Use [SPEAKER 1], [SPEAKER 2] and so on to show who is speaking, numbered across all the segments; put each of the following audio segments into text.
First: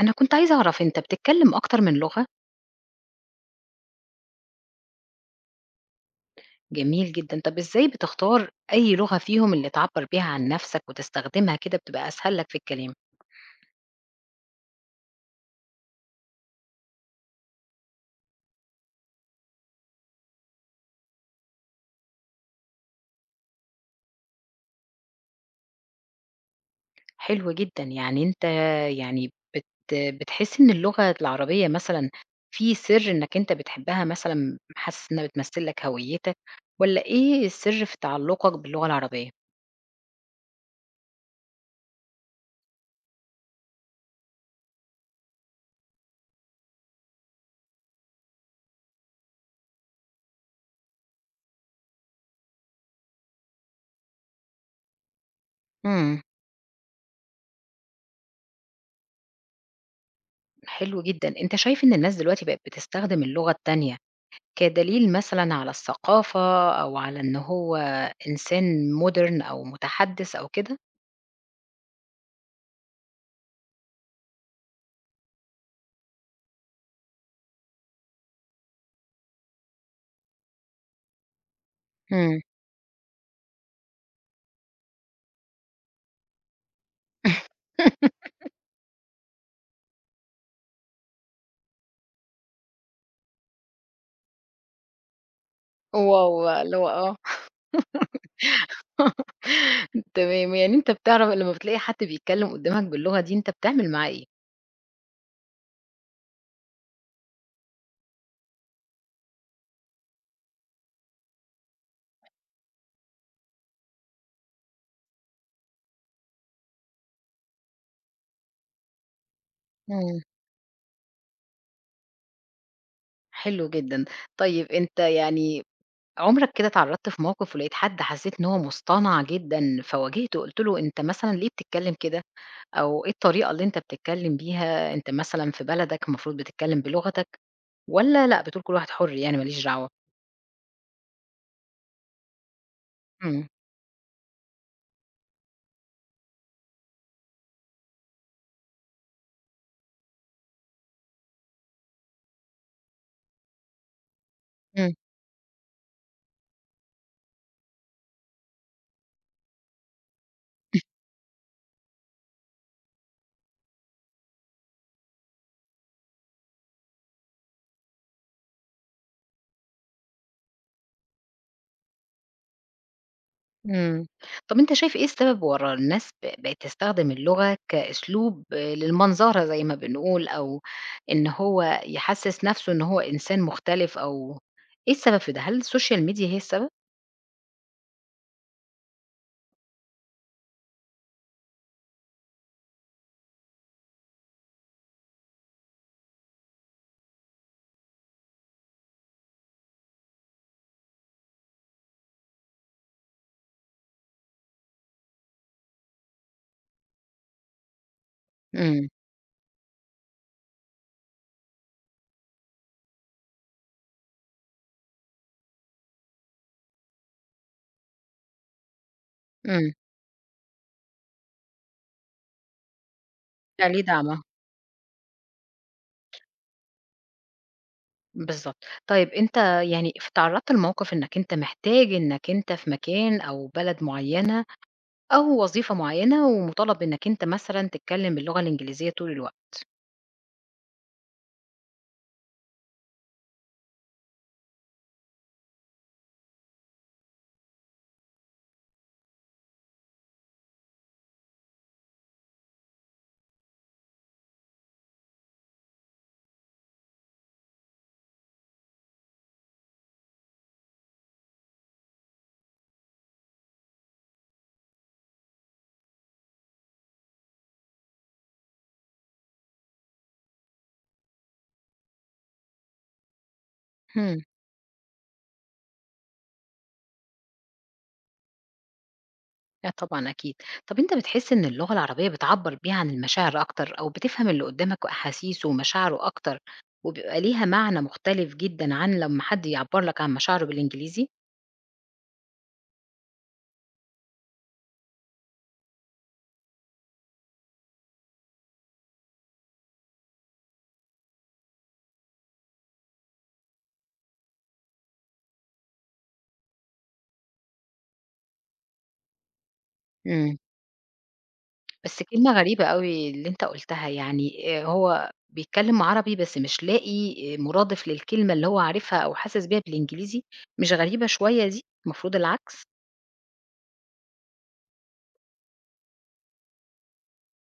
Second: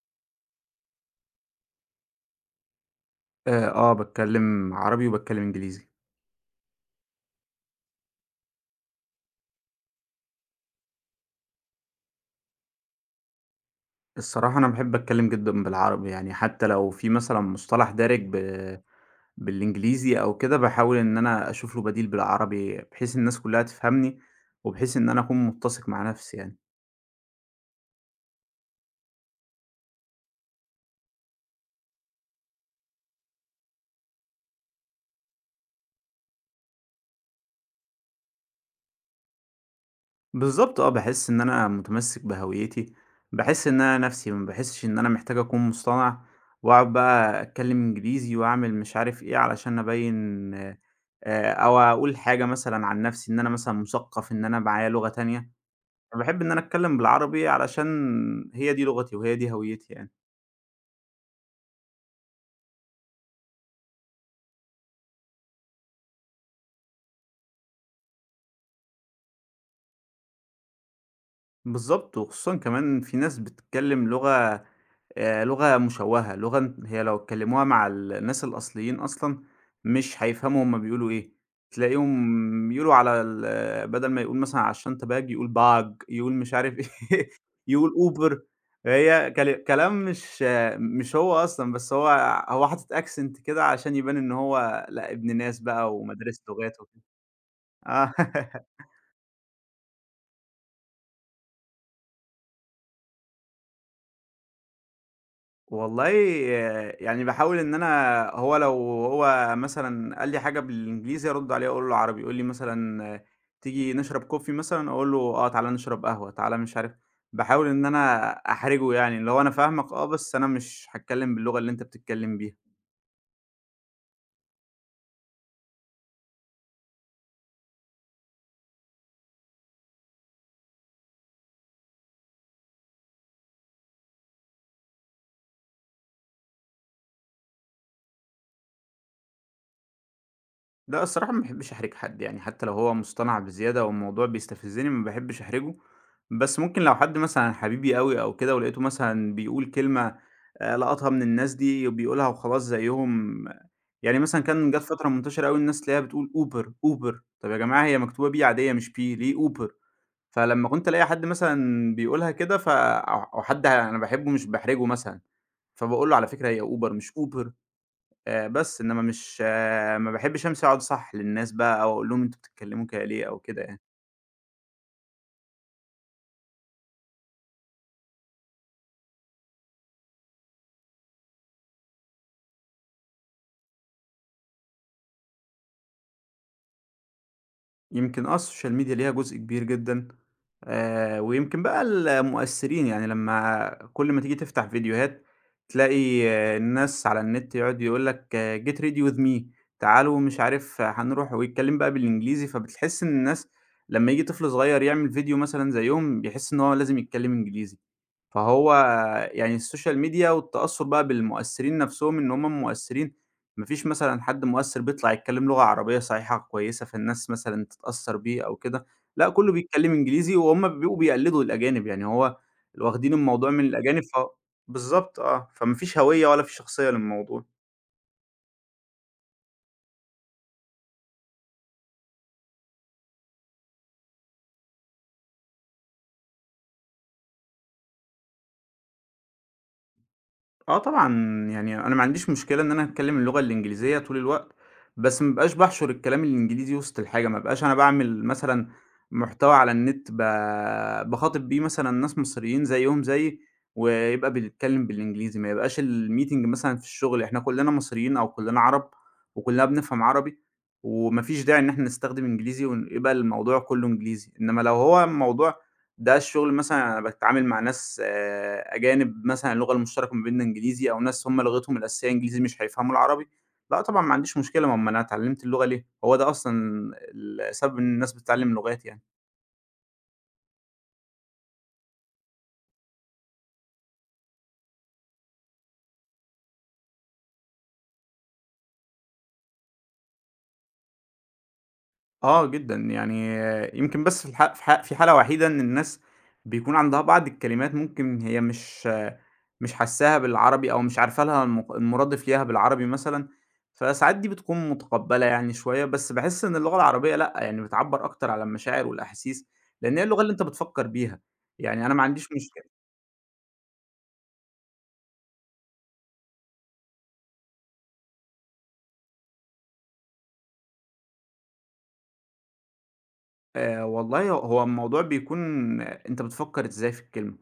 [SPEAKER 1] أنا كنت عايزة أعرف أنت بتتكلم أكتر من لغة؟
[SPEAKER 2] آه، باتكلّم عربي وباتكلّم إنجليزي.
[SPEAKER 1] جميل جدًا، طب إزاي بتختار أي لغة فيهم اللي تعبّر بيها عن نَفْسك وتستخدمها كده بتبقى أسهل لك في الكلام؟
[SPEAKER 2] الصراحة أنا باحب أتكلّم جدًا بالعربي، يعني حتى لو في مثلًا مصطلح دارج بالإنجليزي أو كده، باحاول إن أنا أشوف له بديل بالعربي، بحيث الناس كلّها تفهمني، وبحيث إن أنا أكون متّسق مع نَفْسي يعني.
[SPEAKER 1] حلو جدًا، يعني أنت يعني بت بتحس إن اللغة العربية مثلًا في سِر إنّك أنت بتحبها مثلًا حاسس إنّها بتمثّل لك هويتك والّا إيه السِر في تعلُّقك باللغة العربية؟
[SPEAKER 2] بالضبط آه، باحس إن أنا متمسك بهويتي، باحس إن أنا نَفْسي، ما باحسش إن أنا محتاج أكون مصطنع وأقعد بقى أتكلّم إنجليزي وأعمل مش عارف إيه علشان أبيّن أو أقول حاجة مثلًا عن نَفْسي إن أنا مثلًا مُثقّف، إن أنا معايا لغة تانية،
[SPEAKER 1] إمم،
[SPEAKER 2] فباحب إن أنا أتكلّم بالعربي علشان هي دي لغتي وهي دي هويتي يعني.
[SPEAKER 1] حلو جدًا، أنت شايف إن الناس دلوقتي بقت بتستخدم اللغة التانية كدليل مثلًا على الثقافة أو على إن هو إنسان modern أو متحدّث أو كده؟
[SPEAKER 2] بالضبط، وخصوصًا كمان في ناس بتتكلّم لغة مشوّهة، لغة أن هي لو اتكلّموها مع الناس الأصليين أصلًا مش هيفهموا هُم بيقولوا إيه،
[SPEAKER 1] إمم.
[SPEAKER 2] تلاقيهم بيقولوا على ال آه، بدل ما يقول مثلًا على الشنطة bag يقول bag يقول مش عارف إيه، يقول Uber هي كل كلام مش هو أصلًا، بس هو حاطط accent كده عشان يبان إن هو لأ، ابن ناس بقى ومدارس
[SPEAKER 1] واو! اللي
[SPEAKER 2] لغات
[SPEAKER 1] هو
[SPEAKER 2] وكده.
[SPEAKER 1] آه.
[SPEAKER 2] آه.
[SPEAKER 1] تمام، يعني أنت بتعرف لمّا بتلاقي حد بيتكلّم قدّامك باللغة دي أنت بتعمل معاه إيه؟
[SPEAKER 2] والله آه، يعني باحاول إن أنا هو لو هو مثلًا قال لي حاجة بالإنجليزي أرُد عليه أقول له عربي، يقول لي مثلًا تيجي نشرب كوفي مثلًا، أقول له تعالَ نشرب قهوة، تعالَ مش عارف باحاول إن أنا أحرجه يعني، اللي هو أنا فاهمك
[SPEAKER 1] إمم.
[SPEAKER 2] بس أنا مش هاتكلم باللغة اللي أنت بتتكلم بيها.
[SPEAKER 1] حلو جدًا. طيب أنت يعني عُمرك كده اتعرّضت في موقف ولقيت حد حسّيت إن هو مصطنع جدًا فواجهته قُلت له أنت مثلًا ليه بتتكلّم كده أو إيه الطريقة اللي أنت بتتكلّم بيها؟ أنت مثلًا في بلدك المفروض بتتكلّم بلغتك. والّا لأ، بتقول كل واحد حُر يعني ما ليش دعوة؟
[SPEAKER 2] لأ الصراحة ما باحبش أحرج حد، يعني حتى لو هو مُصطنع
[SPEAKER 1] إمم،
[SPEAKER 2] بزيادة أو الموضوع بيستفزني ما باحبش أحرجه، بس ممكن لو حد مثلًا حبيبي أوي أو كده ولقيته مثلًا بيقول كلمة لقطها من الناس دي وبيقولها وخلاص زيّهم، يعني مثلًا كان جات
[SPEAKER 1] إمم،
[SPEAKER 2] فترة منتشرة أوي الناس تلاقيها بتقول Uber، Uber. طَب يا جماعة هي مكتوبة B عادية مش P ليه Uber؟ فلمّا كنت ألاقي حد مثلًا بيقولها كده أو حد أنا باحبه مش باحرجه مثلًا، فباقول له على فكرة هي Uber مش Uber. بس، إنما مش آه، ما باحبش أمشي أقعد أصحّح للناس بقى أو أقول لهم أنتم بتتكلموا كده ليه أو كده يعني.
[SPEAKER 1] إمم. طَب أنت شايف إيه السبب ورا الناس بقت تستخدم اللغة كأسلوب للمنظرة زي ما بنقول، أو إن هو يحسّس نَفْسه إن هو إنسان مختلف أو إيه السبب في ده؟ هل السوشيال ميديا هي السبب؟
[SPEAKER 2] يمكن السوشيال ميديا ليها جزء كبير جدًا، ويمكن بقى المؤثرين، يعني لمّا كل ما تيجي تفتح فيديوهات تلاقي الناس على النت يقعد يقول لك get ready with me تعالوا مش عارف هنروح ويتكلم بقى بالإنجليزي، فبتحس إن الناس لمّا ييجي طفل صغير يعمل فيديو مثلًا زيّهم، بيحس إن هو لازم يتكلم إنجليزي. فهو
[SPEAKER 1] إمم،
[SPEAKER 2] يعني السوشيال ميديا والتأثّر بقى بالمؤثّرين نَفْسهم إن هم مؤثّرين، ما فيش مثلًا حد مؤثّر بيطلع يتكلّم لغة عربية صحيحة كويسة فالناس مثلًا تتأثّر بيه أو كده، لأ كُلّه
[SPEAKER 1] إمم،
[SPEAKER 2] بيتكلّم إنجليزي وهم بيبقوا بيقلّدوا الأجانب، يعني واخدين الموضوع من
[SPEAKER 1] كان ليه
[SPEAKER 2] الأجانب
[SPEAKER 1] دعمها،
[SPEAKER 2] بالضبط فما فيش هوية ولا في شخصية للموضوع.
[SPEAKER 1] بالضبط. طيب أنت يعني ف اتعرّضت لموقِف إنّك أنت محتاج إنّك أنت في مكان أو بلد معيّنة أو وظيفة معيّنة ومُطالب إنّك أنت مثلًا تتكلّم باللغة الإنجليزية طول الوقت؟
[SPEAKER 2] آه طبعًا، يعني أنا ما عنديش مشكلة إن أنا أتكلم اللغة الإنجليزية طول الوقت، بس ما ابقاش باحشر الكلام الإنجليزي وسط الحاجة، ما ابقاش أنا باعمل مثلًا محتوى على النت باخاطب بيه مثلًا ناس مصريين زيّهم زيي، ويبقى بنتكلم بالإنجليزي، ما يبقاش الmeeting مثلًا في الشغل إحنا كلنا مصريين أو كلنا عرب، وكلنا بنفهم عربي، وما فيش داعي إن إحنا نستخدم إنجليزي يبقى الموضوع كله إنجليزي، إنما لو هو موضوع ده الشغل مثلًا أنا باتعامل مع ناس أجانب مثلًا اللغة المشتركة ما بيننا إنجليزي، أو ناس هم لغتهم الأساسية إنجليزي مش هيفهموا العربي، لأ طبعًا ما
[SPEAKER 1] إمم.
[SPEAKER 2] عنديش مشكلة، ما هو أنا اتعلمت اللغة ليه؟ هو ده أصلًا السبب إن الناس بتتعلم لغات يعني.
[SPEAKER 1] لأ طبعًا أكيد. طَب أنت بتحس إن اللغة العربية بتعبّر بيها عن المشاعر أكتر أو بتفهم اللي قدّامك وأحاسيسه ومشاعره أكتر وبيبقى ليها معنى مختلف جدًا عن لمّا حد يعبّر لك عن مشاعره بالإنجليزي؟
[SPEAKER 2] آه جدًا، يعني يمكن بس في الح في ح في حالة وحيدة إن الناس بيكون عندها بعض الكلمات ممكن هي مش حاساها بالعربي أو مش عارفة لها المُرادف ليها بالعربي مثلًا، فساعات دي بتكون متقبّلة يعني شوية، بس باحس إن اللغة العربية لأ، يعني بتعبّر أكتر على المشاعر والأحاسيس، لإن هي اللغة اللي
[SPEAKER 1] إمم.
[SPEAKER 2] أنت بتفكّر بيها، يعني أنا ما
[SPEAKER 1] بس
[SPEAKER 2] عنديش
[SPEAKER 1] كلمة
[SPEAKER 2] مش
[SPEAKER 1] غريبة أوي اللي أنت قُلتها، يعني هو بيتكلّم عربي بس مش لاقي مرادف للكلمة اللي هو عارفها أو حاسس بيها بالإنجليزي، مش غريبة شوية دي؟ المفروض العكس؟
[SPEAKER 2] والله هو الموضوع بيكون أنت بتفكّر إزاي في الكلمة.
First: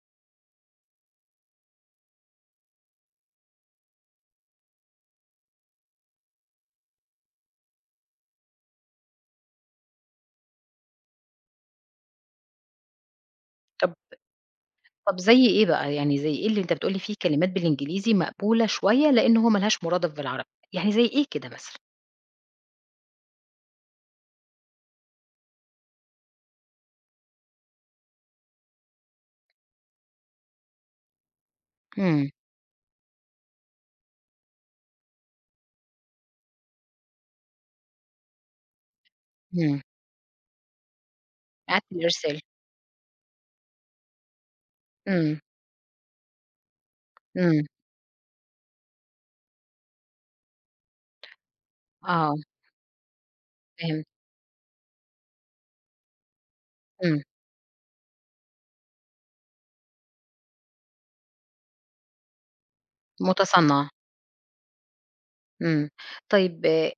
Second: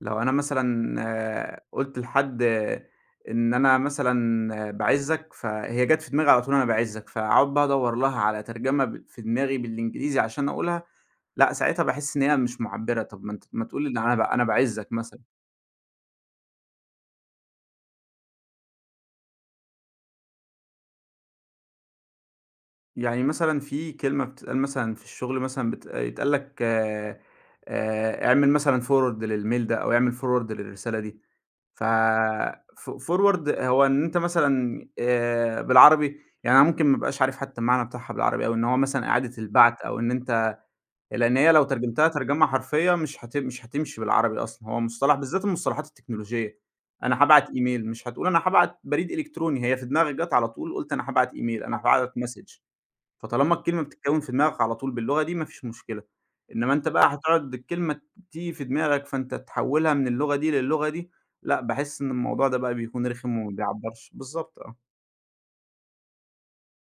[SPEAKER 2] لو أنا مثلًا قُلت لحد إن أنا مثلًا باعِزّك، فهي جات في دماغي على طول أنا باعِزّك، فأقعد بقى أدوّر لها على ترجمة في دماغي بالإنجليزي عشان أقولها، لأ ساعتها باحس إن هي مش مُعبّرة، طَب ما أنت ما تقول إن أنا باعِزّك
[SPEAKER 1] طب
[SPEAKER 2] مثلًا.
[SPEAKER 1] زي إيه بقى، يعني زي إيه اللي أنت بتقول لي فيه كلمات بالإنجليزي مقبولة شوية لإن هو ما لهاش مرادف بالعربي، يعني زي إيه كده مثلًا؟
[SPEAKER 2] يعني مثلًا في كلمة بتتقال مثلًا في الشغل مثلًا يتقال لك اعمل مثلًا forward للmail ده أو اعمل forward للرسالة دي. ف
[SPEAKER 1] إمم،
[SPEAKER 2] ف forward هو إن أنت مثلًا بالعربي يعني أنا ممكن ما ابقاش عارف حتى المعنى بتاعها بالعربي أوي، إن هو مثلًا إعادة
[SPEAKER 1] إمم،
[SPEAKER 2] البعث أو إن أنت لإن هي لو
[SPEAKER 1] إعادة
[SPEAKER 2] ترجمتها
[SPEAKER 1] الإرسال،
[SPEAKER 2] ترجمة حرفية مش هتمشي بالعربي أصلًا، هو مصطلح
[SPEAKER 1] إمم،
[SPEAKER 2] بالذات المصطلحات التكنولوجية، أنا هابعت
[SPEAKER 1] إمم،
[SPEAKER 2] إيميل مش هتقول أنا هابعت بريد إلكتروني، هي في دماغك جات على طول قُلت أنا هابعت إيميل، أنا هابعت
[SPEAKER 1] آه
[SPEAKER 2] message. فطالما الكلمة
[SPEAKER 1] فهمت،
[SPEAKER 2] بتتكوِّن في دماغك على طول باللغة دي ما فيش مشكلة، إنما أنت بقى
[SPEAKER 1] إمم،
[SPEAKER 2] هتقعد الكلمة تيجي في دماغك فأنت تحوِّلها من اللغة دي للغة دي، لأ، باحس إن الموضوع ده بقى بيكون رخم وما
[SPEAKER 1] متصنعة.
[SPEAKER 2] بيعبّرش بالضبط آه.
[SPEAKER 1] إمم. طيب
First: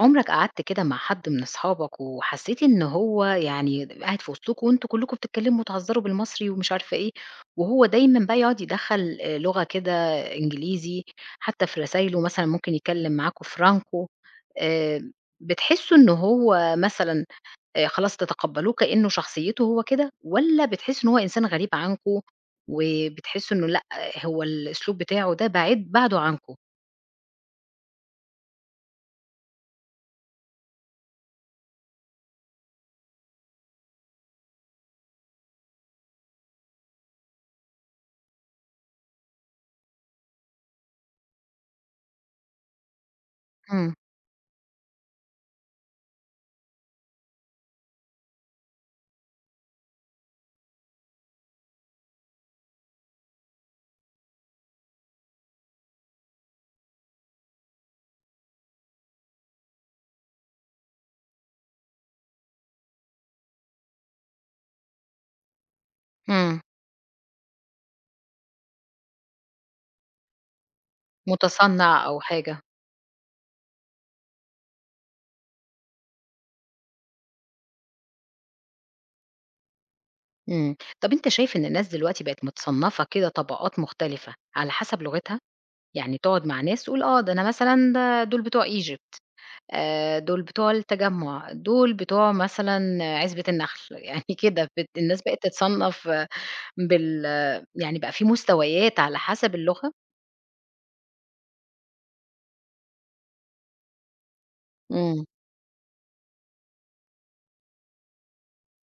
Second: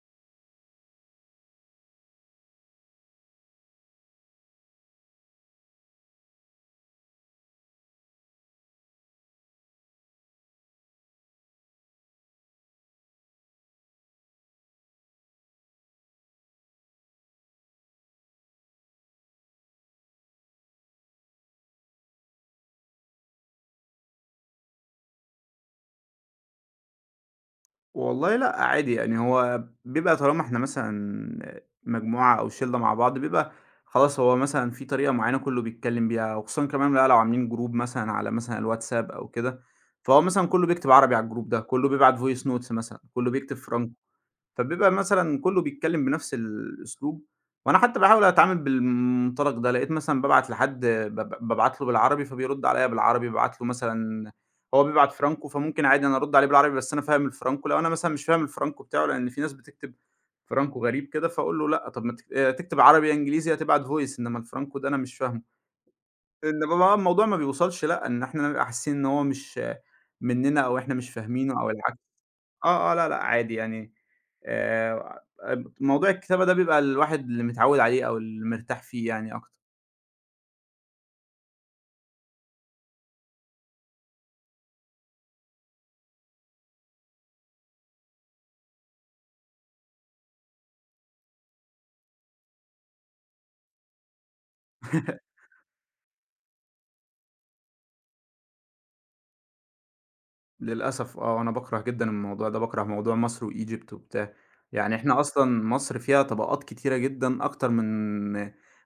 [SPEAKER 1] عُمرك قعدت كده مع حد من أصحابك وحسّيت إن هو يعني قاعد في وسطكم وأنتم كلّكم بتتكلّموا وتهزّروا بالمصري ومش عارفة إيه، وهو دايمًا بقى يقعد يدخّل لغة كده إنجليزي، حتّى في رسايله مثلًا ممكن يتكلّم معاكم فرانكو آآ بتحسّوا إن هو مثلًا خلاص تتقبّلوه كإنه شخصيته هو كده والّا بتحسّوا إن هو إنسان غريب عنكم وبتحسّوا إنه لأ، آه، هو الأسلوب بتاعه ده بعيد بعده عنكم؟
[SPEAKER 2] والله لأ، عادي يعني هو بيبقى طالما إحنا مثلًا مجموعة أو شِلّة مع بعض بيبقى خلاص هو مثلًا في طريقة معيّنة كُلّه بيتكلِّم بيها وخصوصًا كمان بقى لو عاملين جروب مثلًا على مثلًا الواتساب أو كده، فهو مثلًا كُلّه بيكتب عربي على الجروب ده، كُلّه بيبعت voice notes مثلًا، كُلّه بيكتب فرَنك
[SPEAKER 1] إمم.
[SPEAKER 2] فبيبقى مثلًا كلّه بيتكلّم بنفس الأسلوب، وأنا حتى باحاول أتعامل بالمنطلق ده، لقيت مثلًا بابعت لحد باب بابعت له بالعربي فبيرُد عليّا بالعربي، بابعت له مثلًا هو بيبعت فرانكو فممكن عادي أنا أرُد عليه بالعربي بس أنا فاهم الفرانكو، لو أنا مثلًا مش فاهم الفرانكو بتاعه لإن في ناس بتكتب فرانكو غريب كده، فاقول له لأ طَب ما تك تكتب عربي يا إنجليزي يا تبعت voice إنّما الفرانكو ده أنا مش فاهمه.
[SPEAKER 1] إمم.
[SPEAKER 2] إنّما بقى الموضوع ما بيوصلش لأ، إن إحنا نبقى حاسين إن هو مش منّنا أو إحنا مش فاهمينه أو الح
[SPEAKER 1] مُتصنّع أو حاجة،
[SPEAKER 2] آه، آه، لأ، لأ، عادي يعني موضوع الكتابة ده بيبقى الواحد اللي متعوّد عليه أو اللي مرتاح فيه يعني أكتر.
[SPEAKER 1] إمم. طَب أنت شايف إن الناس دلوقتي بقت متصنّفة كده طبقات مختلفة على حسب لغتها؟ يعني تقعد مع ناس تقول آه، ده أنا مثلًا ده دول بتوع Egypt، دول بتوع التجمُّع، دول بتوع مثلًا عِزبة النخل، يعني كده بت الناس بقت تتصنّف آه، بال آه، يعني بقى في مستويات على حسب اللغة؟
[SPEAKER 2] للأسف أنا باكره جدًا الموضوع ده، باكره موضوع مصر وEgypt وبتاع، يعني إحنا
[SPEAKER 1] إمم.
[SPEAKER 2] أصلًا مصر فيها طبقات كتيرة جدًا أكتر من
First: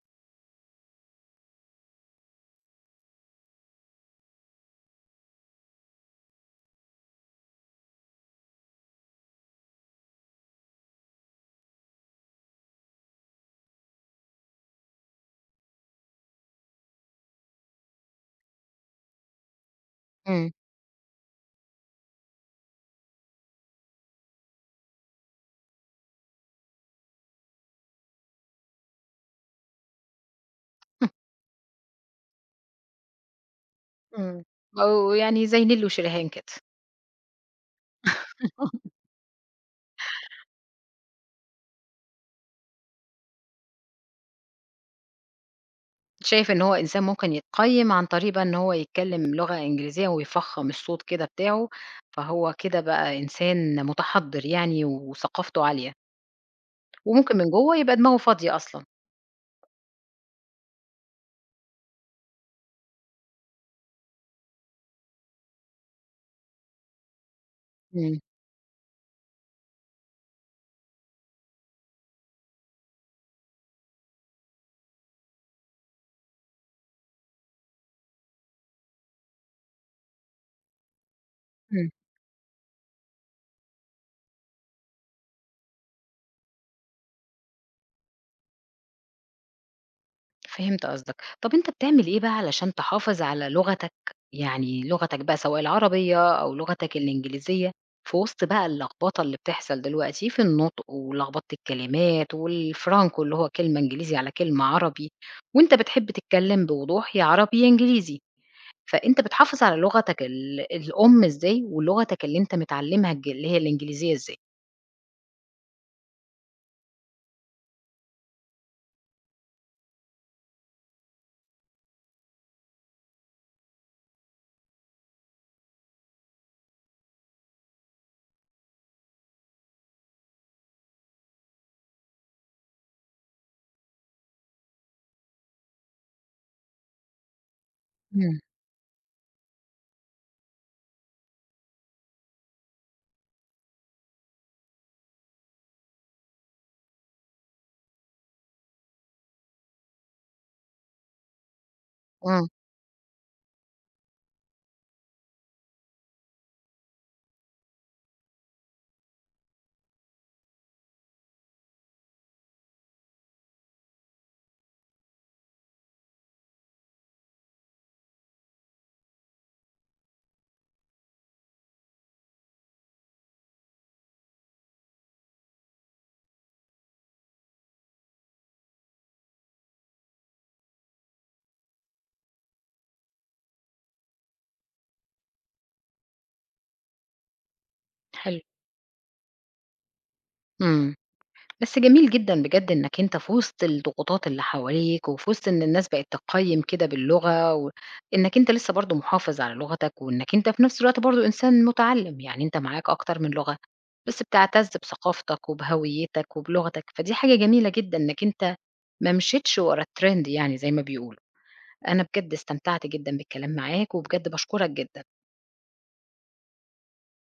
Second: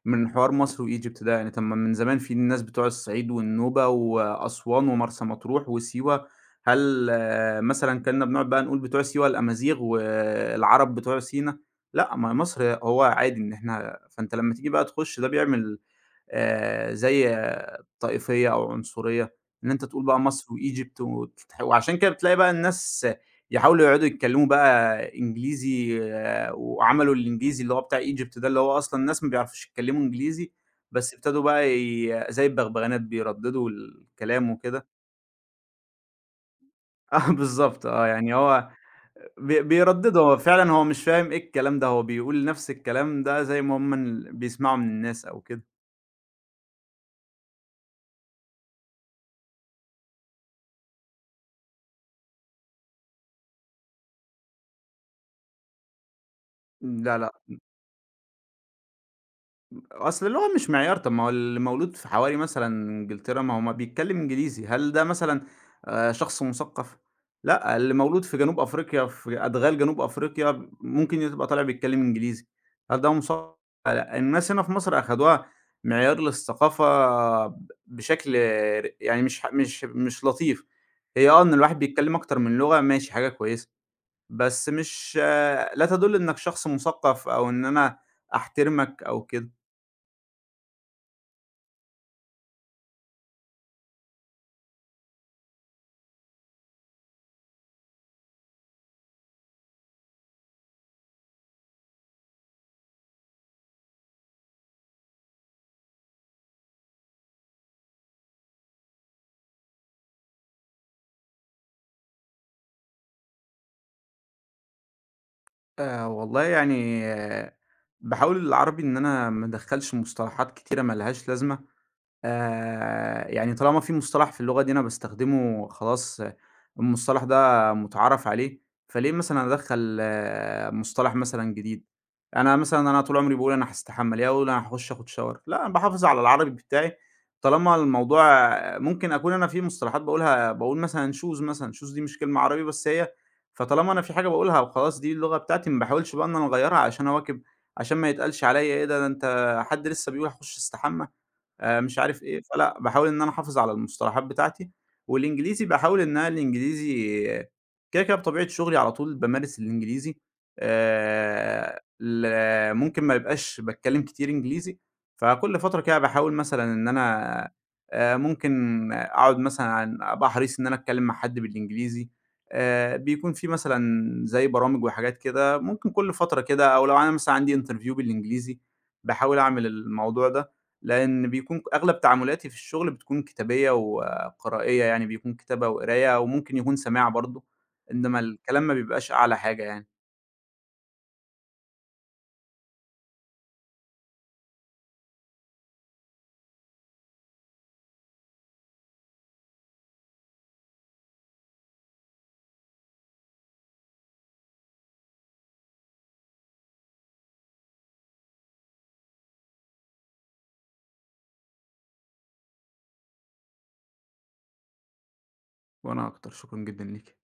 [SPEAKER 2] من حوار مصر وEgypt ده، يعني طب ما من زمان في الناس بتوع الصعيد والنوبة وأسوان ومرسى مطروح وسيوة، هل مثلًا كنا بنقعد بقى نقول بتوع سيوة الأمازيغ والعرب بتوع سينا؟ لأ، ما هي مصر هو عادي إن فأنت لمّا تيجي بقى تخش ده بيعمل زي طائفية أو عنصرية، إن أنت تقول بقى مصر
[SPEAKER 1] إمم.
[SPEAKER 2] وEgypt وعشان كده بتلاقي بقى الناس يحاولوا يقعدوا يتكلموا بقى إنجليزي وعملوا الإنجليزي اللي هو بتاع Egypt ده، اللي هو أصلًا الناس ما بيعرفوش يتكلموا إنجليزي، بس ابتدوا بقى زي البغبغانات بيرددوا
[SPEAKER 1] إمم.
[SPEAKER 2] الكلام وكده.
[SPEAKER 1] أو يعني زي نيل وشريهان كده.
[SPEAKER 2] آه بالضبط يعني هو بيرددوا، هو فعلًا هو مش فاهم إيه الكلام ده، هو بيقول نفس الكلام ده زي ما هم بيسمعوا من الناس أو كده.
[SPEAKER 1] شايف إن هو إنسان ممكن يتقيّم عن طريق بقى إن هو يتكلّم لغة إنجليزية ويفخّم الصوت كده بتاعه، فهو كده بقى إنسان متحضّر يعني وثقافته عالية،
[SPEAKER 2] لا، لا.
[SPEAKER 1] وممكن من جوّه يبقى دماغه فاضية أصلًا.
[SPEAKER 2] أصل اللغة مش معيار، طب ما هو اللي مولود في حواري مثلًا إنجلترا ما هو ما بيتكلّم إنجليزي، هل ده مثلًا شخص مثقّف؟ لأ، اللي
[SPEAKER 1] إمم.
[SPEAKER 2] مولود في جنوب أفريقيا في أدغال جنوب أفريقيا ممكن يبقى طالع بيتكلّم إنجليزي، هل ده مثقّف؟ لأ، الناس هنا في مصر أخدوها معيار للثقافة بشكل يعني مش ح مش مش لطيف، هي إن الواحد بيتكلّم أكتر من لغة ماشي حاجة كويسة، بس مش آه، لا تدُل إنّك شخص مثقّف أو إن أنا أحترمك أو كده.
[SPEAKER 1] فهمت قصدك. طَب أنت بتعمل إيه بقى علشان تحافظ على لغتك، يعني لغتك بقى سواء العربية أو لغتك الإنجليزية، في وسط بقى اللخبطة اللي بتحصل دلوقتي في النطق ولخبطة الكلمات والفرانكو اللي هو كلمة إنجليزي على كلمة عربي، وأنت بتحب تتكلم بوضوح يا عربي يا إنجليزي، فأنت بتحافظ على لغتك الأم إزاي ولغتك اللي أنت متعلمها اللي هي الإنجليزية إزاي؟
[SPEAKER 2] والله يعني باحاول العربي إن أنا ما ادخّلش مصطلحات كتيرة ما لهاش لازمة، يعني طالما في مصطلح في اللغة دي أنا باستخدمه خلاص المصطلح ده مُتعارف عليه، فليه مثلًا أدخّل مصطلح مثلًا جديد؟ أنا مثلًا أنا طول عمري باقول أنا هاستحمى، ليه أقول أنا هاخُش آخُد shower؟ لأ، أنا باحافظ على العربي بتاعي طالما الموضوع
[SPEAKER 1] إمم.
[SPEAKER 2] ممكن أكون أنا في مصطلحات باقولها باقول مثلًا shoes مثلًا، shoes دي مش كلمة عربي بس هي فطالما أنا في حاجة باقولها وخلاص دي اللغة بتاعتي ما باحاولش بقى إن أنا أغيّرها عشان أواكب، عشان ما يتقالش عليّا إيه ده، ده أنت حد لسّه بيقول هاخُش أستحمى؟ مش عارف إيه،
[SPEAKER 1] إمم.
[SPEAKER 2] فلأ باحاول إن أنا أحافظ على المصطلحات بتاعتي، والإنجليزي باحاول إن أنا الإنجليزي كده، كده بطبيعة شغلي على طول بامارس الإنجليزي ل ممكن ما يبقاش باتكلم كتير إنجليزي، فكل فترة كده باحاول مثلًا إن أنا ممكن أقعد مثلًا أبقى حريص إن أنا أتكلم مع حد بالإنجليزي، بيكون في مثلًا زي برامج وحاجات كده، ممكن كل فترة كده أو لو أنا مثلًا عندي interview بالإنجليزي، باحاول أعمل الموضوع ده. لإن بيكون أغلب تعاملاتي في الشغل بتكون كتابية وقرائية، يعني بيكون كتابة وقراية وممكن يكون سماع برضه، إنما
[SPEAKER 1] حلو.
[SPEAKER 2] الكلام ما بيبقاش أعلى حاجة يعني.
[SPEAKER 1] إمم. بس جميل جدًا بجد إنك أنت في وسط الضغوطات اللي حواليك، وفي وسط إن الناس بقت تقيّم كده باللغة، وإنك أنت لسه برضه محافظ على لغتك، وإنك أنت في نفس الوقت برضه إنسان متعلّم، يعني أنت معاك أكتر من لغة، بس بتعتز بثقافتك وبهويتك وبلغتك، فدي حاجة جميلة جدًا إنك أنت ما مشيتش ورا الtrend يعني زي ما بيقولوا، أنا بجد استمتعت جدًا بالكلام معاك، وبجد باشكرك جدًا.
[SPEAKER 2] وأنا أكتر، شكرًا جدًا ليكِ.